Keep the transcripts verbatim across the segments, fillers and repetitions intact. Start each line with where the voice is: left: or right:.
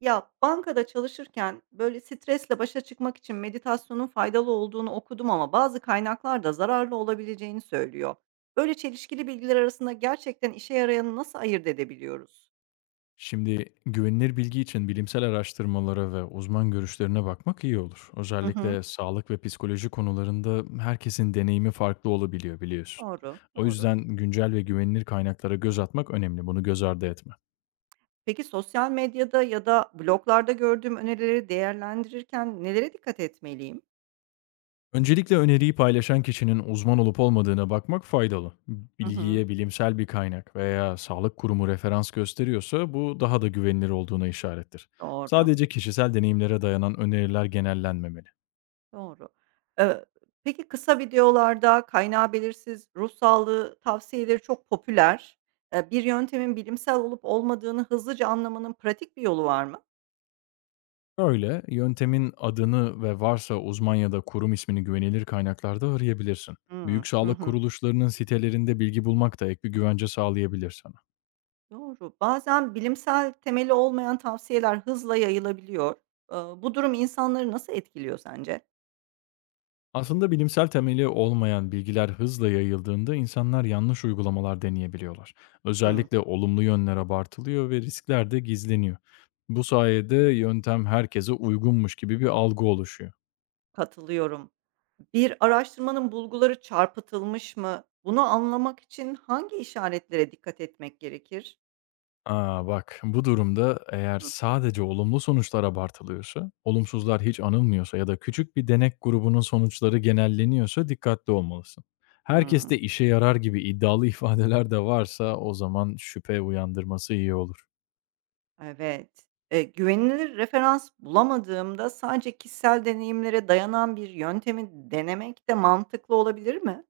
right: Ya, bankada çalışırken, böyle, stresle başa çıkmak için meditasyonun faydalı olduğunu okudum ama bazı kaynaklar da zararlı olabileceğini söylüyor. Böyle çelişkili bilgiler arasında gerçekten işe yarayanı nasıl ayırt edebiliyoruz?
left: Şimdi güvenilir bilgi için bilimsel araştırmalara ve uzman görüşlerine bakmak iyi olur.
right: Hı hı.
left: Özellikle sağlık ve psikoloji konularında herkesin deneyimi farklı olabiliyor biliyorsun.
right: Doğru,
left: O
right: doğru.
left: yüzden güncel ve güvenilir kaynaklara göz atmak önemli. Bunu göz ardı etme.
right: Peki sosyal medyada ya da bloglarda gördüğüm önerileri değerlendirirken nelere dikkat etmeliyim?
left: Öncelikle öneriyi paylaşan kişinin uzman olup olmadığına bakmak faydalı.
right: Hı hı.
left: Bilgiye bilimsel bir kaynak veya sağlık kurumu referans gösteriyorsa bu daha da güvenilir olduğuna işarettir.
right: Doğru.
left: Sadece kişisel deneyimlere dayanan öneriler genellenmemeli.
right: Doğru. Eee, peki kısa videolarda kaynağı belirsiz ruh sağlığı tavsiyeleri çok popüler. Eee, bir yöntemin bilimsel olup olmadığını hızlıca anlamanın pratik bir yolu var mı?
left: Öyle, yöntemin adını ve varsa uzman ya da kurum ismini güvenilir kaynaklarda arayabilirsin.
right: Hımm.
left: Büyük
right: Hı
left: sağlık
right: hı.
left: kuruluşlarının sitelerinde bilgi bulmak da ek bir güvence sağlayabilir sana.
right: Doğru. Bazen bilimsel temeli olmayan tavsiyeler hızla yayılabiliyor. Eee, bu durum insanları nasıl etkiliyor sence?
left: Aslında bilimsel temeli olmayan bilgiler hızla yayıldığında insanlar yanlış uygulamalar deneyebiliyorlar.
right: Hımm.
left: Özellikle olumlu yönler abartılıyor ve riskler de gizleniyor. Bu sayede yöntem herkese uygunmuş gibi bir algı oluşuyor.
right: Katılıyorum. Bir araştırmanın bulguları çarpıtılmış mı? Bunu anlamak için hangi işaretlere dikkat etmek gerekir?
left: A, bak, bu durumda eğer
right: Hı.
left: sadece olumlu sonuçlar abartılıyorsa, olumsuzlar hiç anılmıyorsa ya da küçük bir denek grubunun sonuçları genelleniyorsa dikkatli olmalısın. Herkeste
right: Hımm.
left: işe yarar gibi iddialı ifadeler de varsa o zaman şüphe uyandırması iyi olur.
right: Evet. Eee, güvenilir referans bulamadığımda sadece kişisel deneyimlere dayanan bir yöntemi denemek de mantıklı olabilir mi?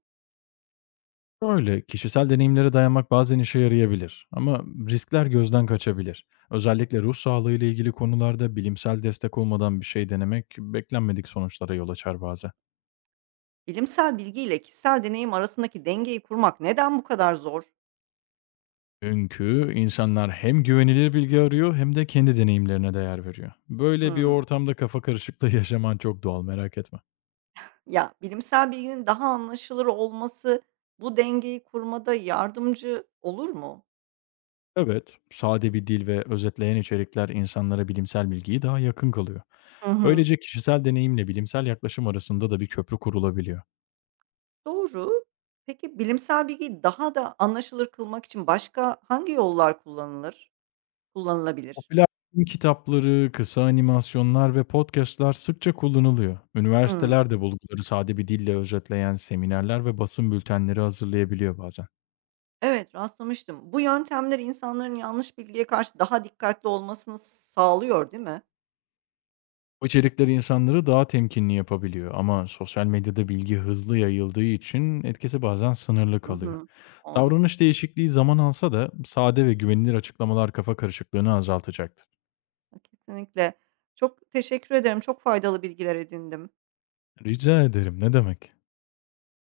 left: Öyle. Kişisel deneyimlere dayanmak bazen işe yarayabilir ama riskler gözden kaçabilir. Özellikle ruh sağlığı ile ilgili konularda bilimsel destek olmadan bir şey denemek beklenmedik sonuçlara yol açar bazen.
right: Bilimsel bilgi ile kişisel deneyim arasındaki dengeyi kurmak neden bu kadar zor?
left: Çünkü insanlar hem güvenilir bilgi arıyor hem de kendi deneyimlerine değer veriyor. Böyle bir
right: Hımm.
left: ortamda kafa karışıklığı yaşaman çok doğal, merak etme.
right: Ya, bilimsel bilginin daha anlaşılır olması bu dengeyi kurmada yardımcı olur mu?
left: Evet, sade bir dil ve özetleyen içerikler insanlara bilimsel bilgiyi daha yakın kalıyor.
right: Hı hı.
left: Böylece kişisel deneyimle bilimsel yaklaşım arasında da bir köprü kurulabiliyor.
right: Doğru. Peki bilimsel bilgiyi daha da anlaşılır kılmak için başka hangi yollar kullanılır kullanılabilir?
left: Popüler bilim kitapları, kısa animasyonlar ve podcastlar sıkça kullanılıyor.
right: Hımm.
left: Üniversiteler de bulguları sade bir dille özetleyen seminerler ve basın bültenleri hazırlayabiliyor bazen.
right: Evet, rastlamıştım. Bu yöntemler insanların yanlış bilgiye karşı daha dikkatli olmasını sağlıyor, değil mi?
left: Bu içerikler insanları daha temkinli yapabiliyor ama sosyal medyada bilgi hızlı yayıldığı için etkisi bazen sınırlı
right: Hı
left: kalıyor.
right: hı. Doğru.
left: Davranış değişikliği zaman alsa da sade ve güvenilir açıklamalar kafa karışıklığını azaltacaktır.
right: Kesinlikle. Çok teşekkür ederim. Çok faydalı bilgiler edindim.
left: Rica ederim, ne demek?